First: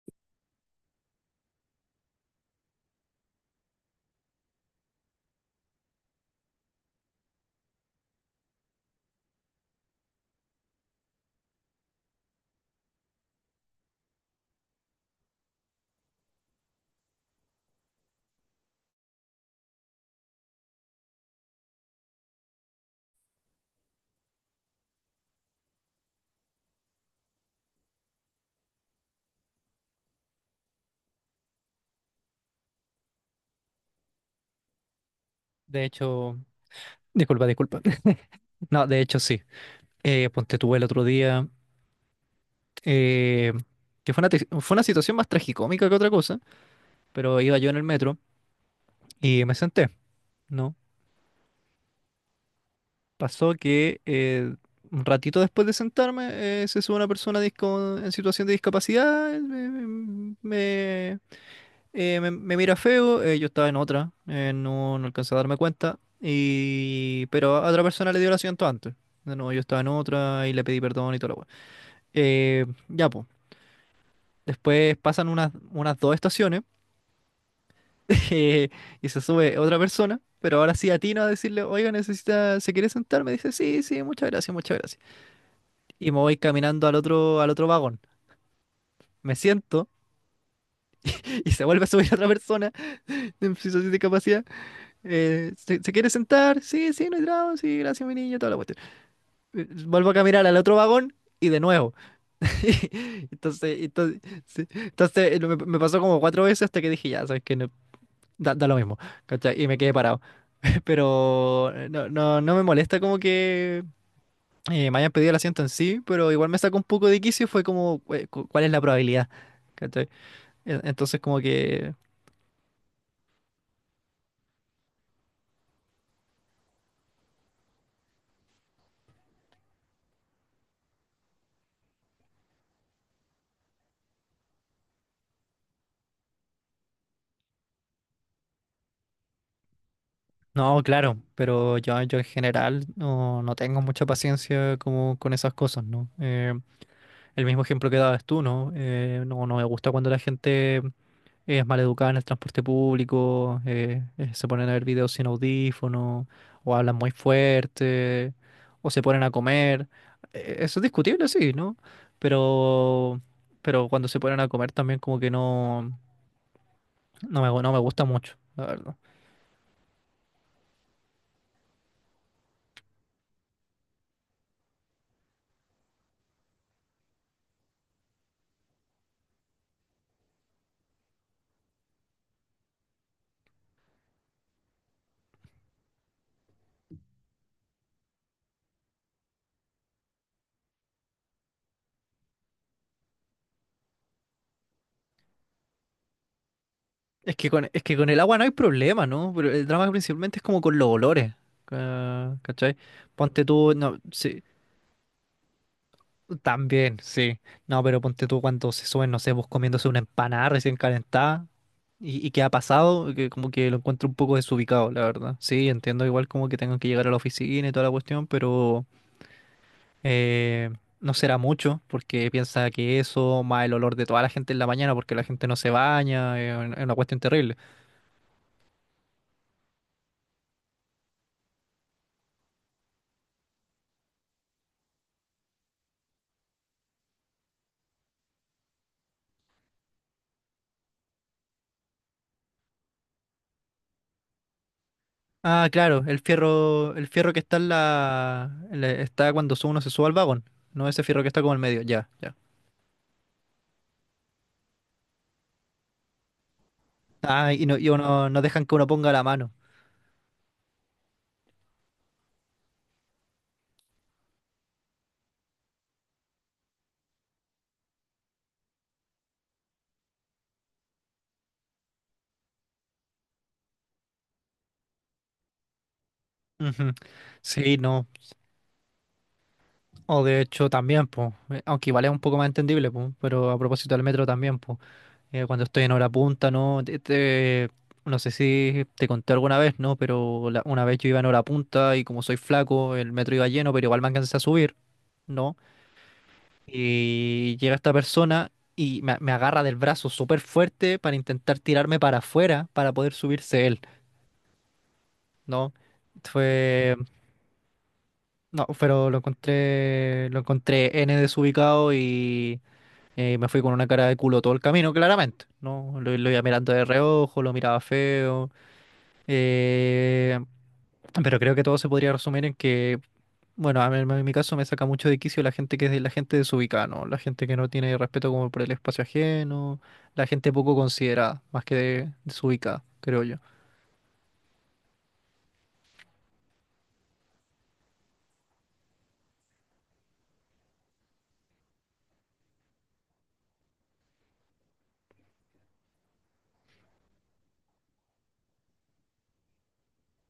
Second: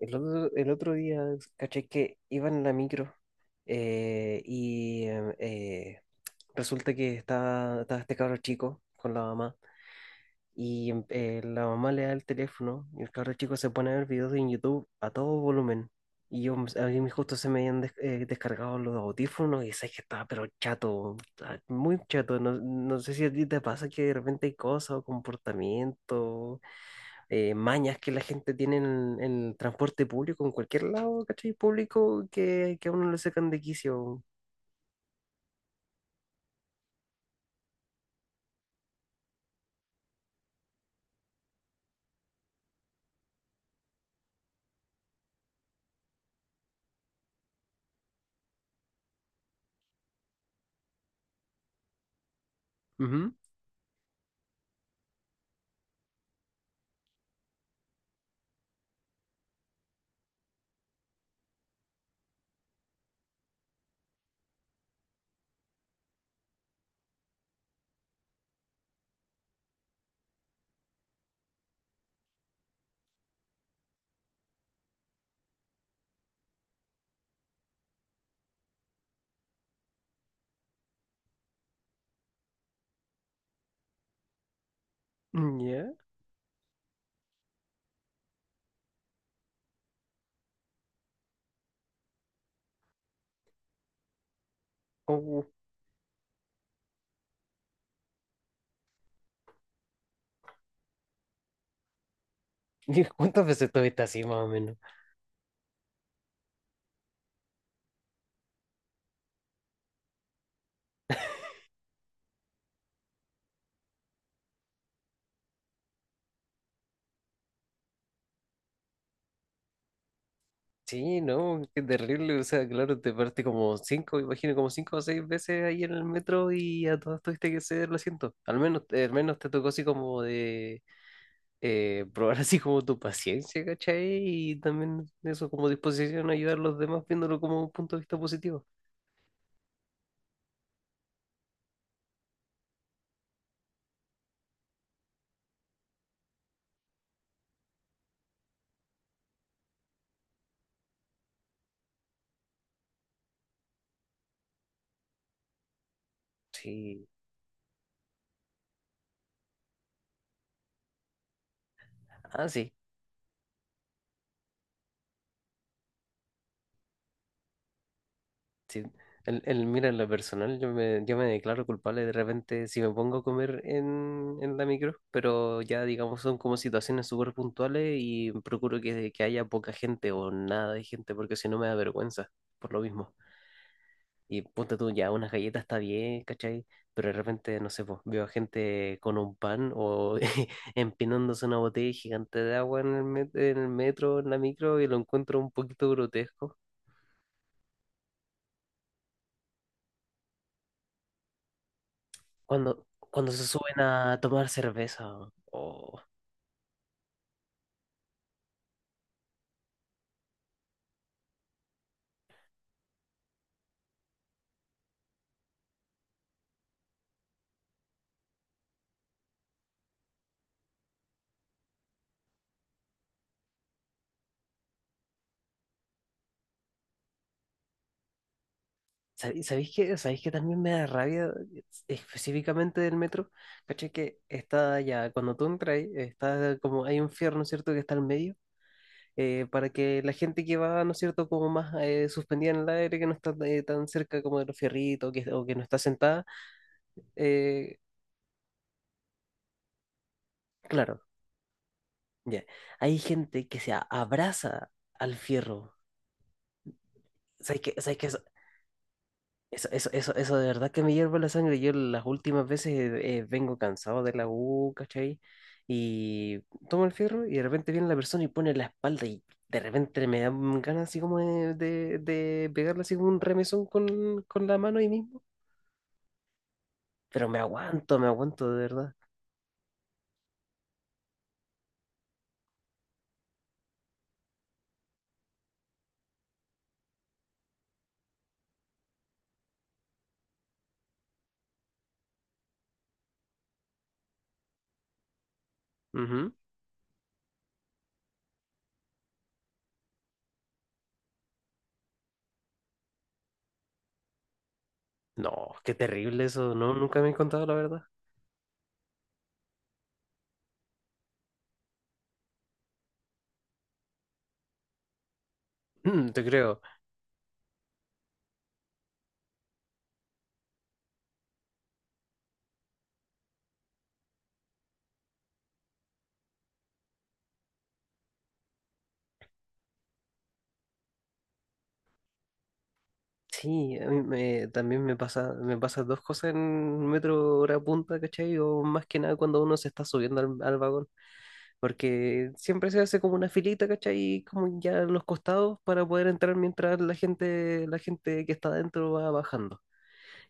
El otro día caché que iba en la micro eh, y em, eh, resulta que estaba este cabro chico con la mamá la mamá le da el teléfono y el cabro chico se pone a ver videos en YouTube a todo volumen. Y yo, a mí justo se me habían descargado los audífonos y sé que estaba pero chato, estaba muy chato. No, no sé si a ti te pasa que de repente hay cosas o comportamientos mañas que la gente tiene en el transporte público, en cualquier lado, ¿cachai? Público que a uno le sacan de quicio. De hecho, disculpa, disculpa. No, de hecho sí. Ponte tú el otro día, eh, que fue una situación más tragicómica que otra cosa, pero iba yo en el metro y me senté, ¿no? Ujú. Pasó que un ratito después de sentarme, se sube una persona en situación de discapacidad, me mira feo. Yo estaba en otra, no, no alcancé a darme cuenta, pero a otra persona le dio el asiento antes. No, yo estaba en otra y le pedí perdón y todo. Ya, pues. Después pasan unas dos estaciones. eh, y se sube otra persona, pero ahora sí atino a decirle: oiga, necesita, ¿se quiere sentar? Me dice: sí, sí, muchas gracias, muchas gracias. Mm, ya. Y me voy caminando al otro vagón. Me siento y se vuelve a subir otra persona en situación de discapacidad. Oh. ¿Se quiere sentar? Sí, sí, no hay drama, sí, gracias, mi niño, toda la cuestión. Vuelvo a caminar al otro vagón. Y de nuevo. ¿Cuántas veces Entonces, estuviste entonces, así, más o sí, menos? entonces me pasó como cuatro veces hasta que dije: ya, ¿sabes qué? No, da lo mismo, ¿cachai? Y me quedé parado. Pero no, no, no me molesta como que me hayan pedido el asiento en sí, pero igual me sacó un poco de quicio. Fue como, ¿cuál es la probabilidad? ¿Cachai? Entonces Sí, como no, qué que... terrible. O sea, claro, te parte como cinco, imagino, como cinco o seis veces ahí en el metro y a todas tuviste que ceder el asiento. Al menos te tocó así como de probar así como tu paciencia, ¿cachai? Y también eso como disposición a ayudar a los demás viéndolo como un punto de vista positivo. no, claro, pero yo en general no, no tengo mucha paciencia como con esas cosas, ¿no? El mismo ejemplo que dabas tú, ¿no? No, no me gusta cuando la gente es maleducada en el transporte público, se ponen a ver videos sin audífono, o hablan Sí, muy fuerte, o se ponen a comer. Eso es discutible, sí, ¿no? ah, sí, Pero, pero cuando se ponen a comer también como que no, no me gusta mucho, la sí. verdad. Mira, en lo personal, yo me declaro culpable de repente si me pongo a comer en la micro, pero ya digamos son como situaciones súper puntuales y procuro que haya poca gente o nada de gente, porque si no me da vergüenza, por lo mismo. Y ponte tú, ya unas galletas está bien, ¿cachai? Pero de repente, no sé, pues, veo a gente con un pan o empinándose una botella gigante de agua en en el metro, en la micro, y lo encuentro un poquito grotesco. Es que con el agua no hay problema, ¿no? Pero el drama principalmente es como con los olores, ¿cachai? Cuando, cuando Ponte se tú, suben no, a sí, tomar cerveza. o- también, sí. No, pero ponte tú cuando se suben, no sé, vos comiéndose una empanada recién calentada. Y que ha pasado, que como que lo encuentro un poco desubicado, la verdad. Sí, entiendo igual como que tengan que llegar a la oficina y toda la cuestión, pero eh, no será mucho, porque piensa que eso, más el olor de toda la gente en la mañana, porque la gente no se baña, es una cuestión terrible. Sabéis qué? ¿Sabéis qué también me da rabia específicamente del metro? ¿Cachai? Que está ya, cuando tú entras, está como, hay un fierro, ¿no es cierto?, que está al medio, para que la gente que va, ¿no es cierto?, como más suspendida en el aire, que no está tan cerca como de los fierritos, que, o que no Ah, está claro, sentada, el fierro que está en eh, la, está cuando uno se sube al vagón, no claro, ese fierro que está como en medio, ya, ya. ya. Hay gente que se abraza al fierro. Ah, ¿Sabes y qué? no, y ¿Sabes qué? uno, no dejan que uno ponga la mano. Eso de verdad que me hierve la sangre. Yo las últimas veces vengo cansado de la U, ¿cachai? Y tomo el fierro y de repente viene la persona y pone la espalda y de repente me dan ganas así como de pegarle así como un remesón con la mano ahí mismo. Ujú. Pero Sí, me no. aguanto de verdad. O de hecho también, pues, aunque igual es un poco más entendible, pues, pero a propósito del metro también, pues, cuando estoy en hora punta, ¿no? No sé si te conté alguna vez, ¿no? Pero una vez yo iba en hora punta y como soy flaco, el metro iba lleno, pero igual me alcancé a subir, ¿no? Ujú. Y llega esta persona y me agarra del brazo súper fuerte para intentar tirarme para afuera para poder subirse él, No, ¿no? qué terrible eso. No, Fue... nunca me he contado la verdad. No, pero lo encontré N desubicado. Me fui con una cara de culo todo el camino, claramente. No, Mm, lo, te lo iba creo. mirando de reojo, lo miraba feo. eh, pero creo que todo se podría resumir en que, bueno, en mi caso me saca mucho de quicio la gente desubicada, ¿no? La gente que no tiene respeto como por el espacio ajeno, la gente poco considerada, más que desubicada, creo yo. Sí, a también me pasa dos cosas en metro hora punta, ¿cachai? O más que nada cuando uno se está subiendo al vagón, porque siempre se hace como una filita, ¿cachai? Y como ya en los costados para poder entrar mientras la gente que está adentro va bajando.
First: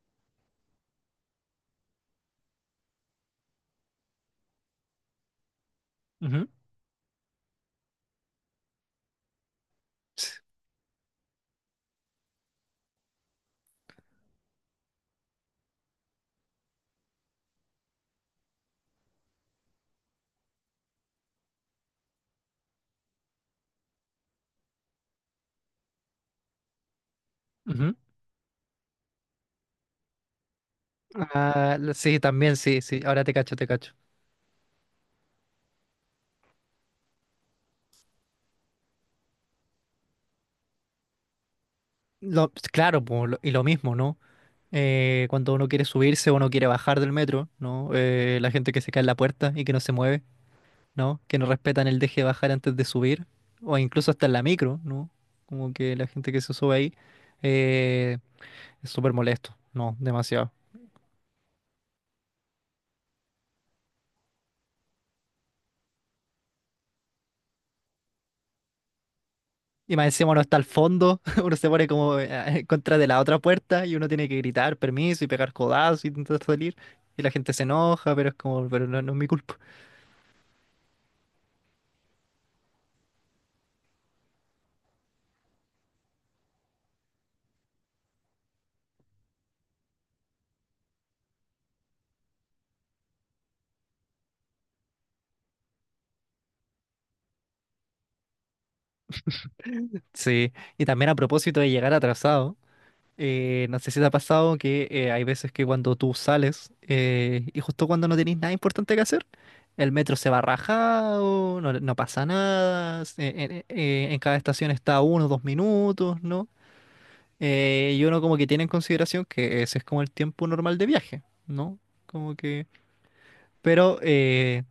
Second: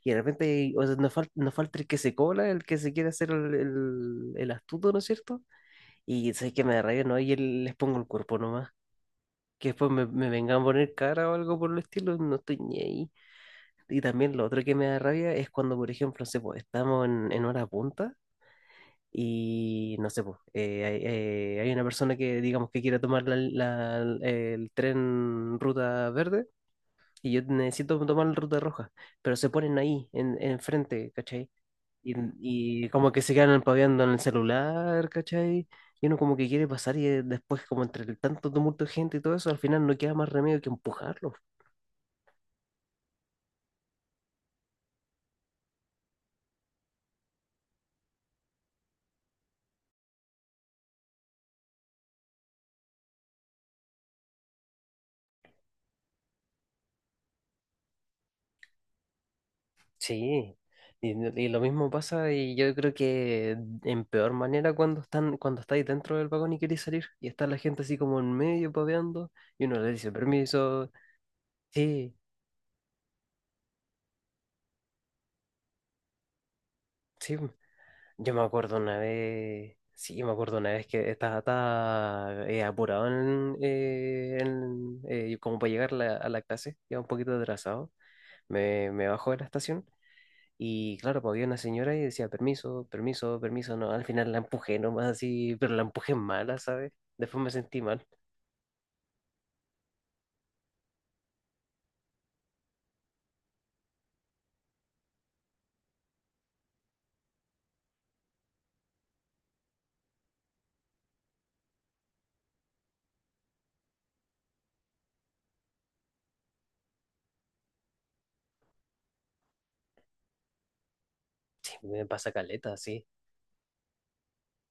Y de repente, o sea, nos falta el que se cola, el que se quiere hacer el astuto, ¿no es cierto? Y Ujú. sé que me da rabia, ¿no? Y el- les pongo el cuerpo nomás. Que después Sí. me vengan a poner cara o algo por el estilo, no estoy ni ahí. Y también lo otro que me da rabia es cuando, por ejemplo, no sé, po, estamos en hora punta y no sé, po, hay una persona que digamos que quiere tomar el tren ruta verde y yo Ujú. necesito tomar la ruta roja, pero se ponen ahí, enfrente, ¿cachai? Ah, Y, sí, también sí, y sí. como que Ahora te se cacho, quedan te cacho. paviando en el celular, ¿cachai? Y uno como que quiere pasar y después como entre el tanto tumulto de gente y todo eso, al final no queda más remedio que empujarlo. Claro, po, y lo mismo, ¿no? Cuando uno quiere subirse o uno quiere bajar del metro, ¿no? La gente que se cae en la puerta y que no se mueve, ¿no? Que no respetan el deje de bajar antes de subir, o incluso hasta en la micro, ¿no? Como que la gente que se sube ahí eh, es súper molesto, ¿no? Demasiado. Sí, y, y lo mismo pasa y yo creo que en peor manera cuando están, cuando estáis dentro del vagón y queréis salir y está la gente así como en medio paveando y uno le Y más dice encima uno está al permiso. fondo, uno se pone Sí, como en contra de la otra puerta y uno tiene que gritar permiso y pegar codazos y intentar salir. Y la sí, gente se enoja, pero yo es me como, acuerdo pero una no, no es mi culpa. vez, sí, me acuerdo una vez que apurado como para llegar a a la clase, iba un poquito atrasado, me bajó de la estación. Y claro, pues había una señora y decía, permiso, permiso, permiso, no, al final la empujé nomás así, pero la empujé mala, ¿sabes? Después me sentí mal. Sí. Y también a propósito de llegar atrasado. No sé si te ha pasado que hay veces que cuando tú sales y justo cuando no tenéis nada importante que hacer, el metro se va rajado, no, no pasa nada, en cada estación está uno, dos minutos, ¿no? Y uno como que tiene en consideración que ese es como el tiempo normal de viaje, Sí, ¿no? me pasa Como que... caleta, sí. Pero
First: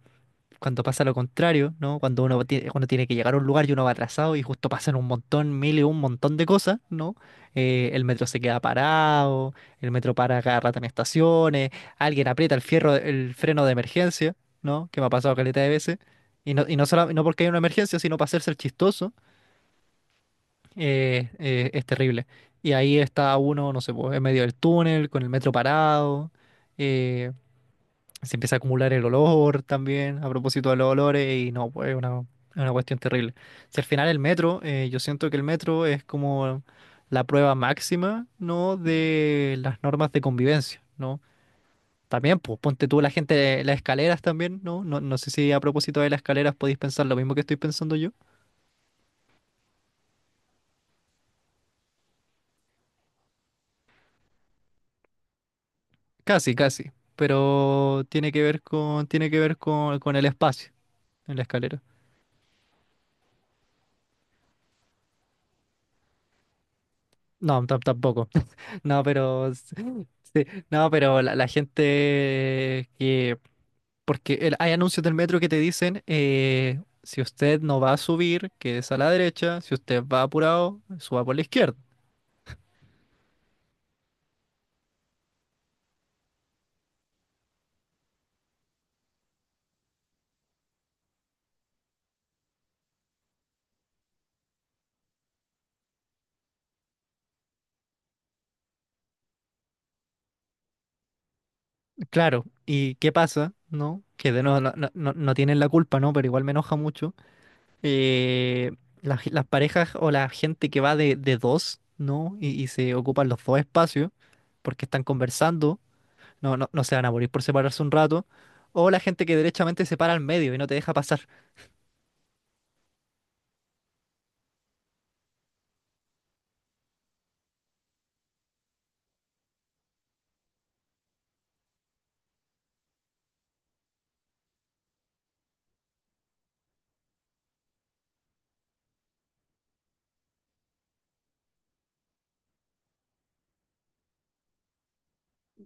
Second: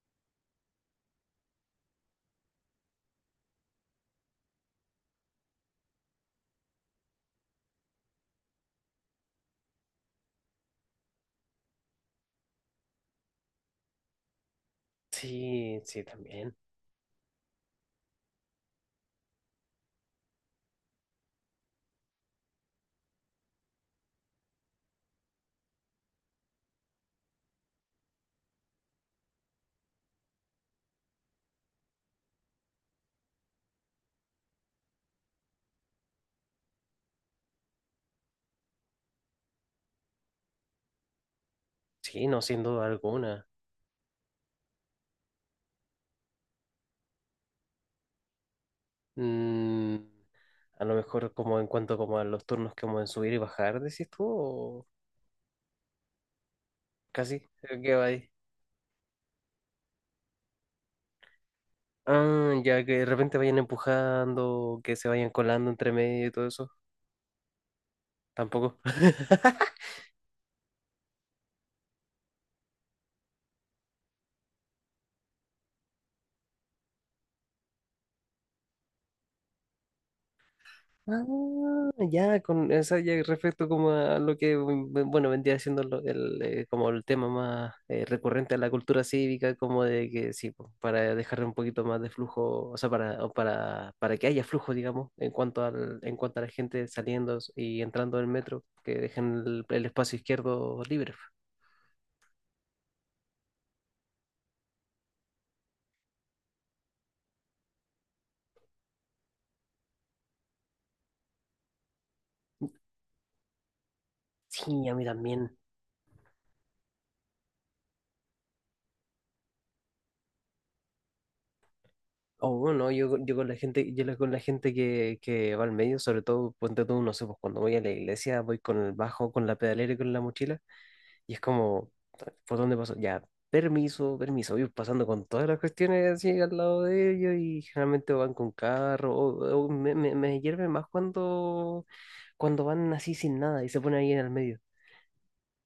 cuando pasa lo contrario, ¿no? Cuando uno tiene que llegar a un lugar y uno va atrasado y justo pasan un montón, mil y un montón de cosas, ¿no? El metro se queda parado, el metro para cada rato en estaciones, alguien aprieta el fierro, el freno de emergencia, ¿no? Que me ha pasado caleta de Sí, veces. sí, también. Y no solo, no porque hay una emergencia, sino para hacerse el chistoso, es terrible. Y ahí está uno, no sé, pues, en medio del túnel, con el metro parado. eh, se empieza a acumular el olor también, a propósito de los olores, y no, pues es una cuestión terrible. Si al final el metro, yo siento que el metro es como la prueba máxima, ¿no? De las normas de convivencia, ¿no? Sí, También, no, pues sin duda ponte tú la alguna. gente, las escaleras también, ¿no? No, no sé si a propósito de las escaleras podéis pensar lo mismo que estoy pensando yo. Mm, a lo mejor como en cuanto como a los turnos como en subir y bajar, decís tú, o Casi, casi, casi, creo que pero va ahí. tiene que ver con, tiene que ver con el espacio en la escalera. Ah, ya que de repente vayan empujando, que se vayan colando entre medio y todo eso, No, tampoco. tampoco. No, pero sí, no, pero la gente que, porque hay anuncios del metro que te dicen si usted no va a subir, que es a la derecha, si usted va apurado, Ah, suba por la izquierda. ya, con esa ya respecto como a lo que, mm, bueno, vendría siendo como el tema más recurrente a la cultura cívica, como de que sí, po, para dejar un poquito más de flujo, o sea, o para que haya flujo, digamos, en cuanto en cuanto a la gente saliendo y entrando del metro, que dejen el espacio izquierdo libre. Claro, ¿y qué pasa? ¿No? Que de nuevo no, no tienen la culpa, ¿no? Pero igual me enoja mucho. Eh, las, las, parejas o la gente que va de dos, ¿no? Y se ocupan los dos espacios porque Sí, a están mí también. conversando. No, no, no se van a morir por separarse un rato. O la gente que derechamente se para al medio y no te deja pasar. Oh, no, yo con la gente, con la gente que va al medio, sobre todo, ponte tú, no sé, pues cuando voy a la iglesia, voy con el bajo, con la pedalera y con la mochila, y es como, ¿por dónde paso? Ya, permiso, permiso, voy pasando con todas las cuestiones así al lado de ellos, y generalmente van con carro, o me hierve más cuando, cuando van así sin nada y se ponen ahí en el medio.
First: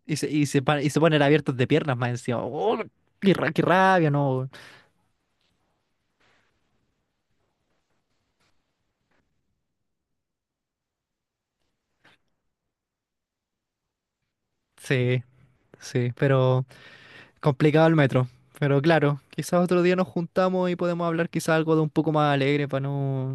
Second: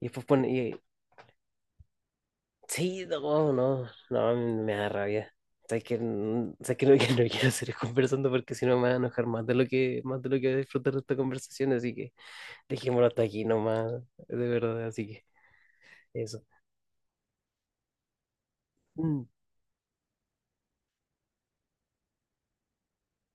Y Y después se, y se, pone pa- y se ponen abiertos de piernas más encima. ¡Oh! sí, qué, no, ra- qué no, rabia, no, no! me da rabia. Sabes que, sabes que no, que no quiero seguir conversando porque si no me voy a enojar más de lo que, más de lo que voy a disfrutar de esta conversación, así que dejémoslo hasta aquí nomás, de verdad, así Sí, que sí, eso. pero complicado el metro. Pero claro, Mm, quizás otro día nos juntamos y podemos hablar quizás algo de un poco más alegre para no,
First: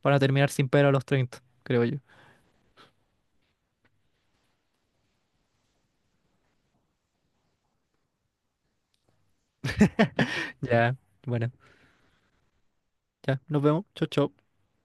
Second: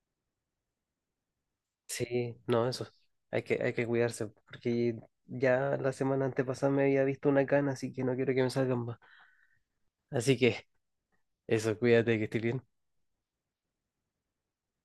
para no terminar sin pelo a los 30, creo yo. sí, no, eso. Hay que cuidarse, porque ya la semana antepasada me había visto una cana, así que no quiero que me salgan más. Así que Ya, bueno, eso, cuídate, que estés bien. ya, nos vemos. Chau, chau.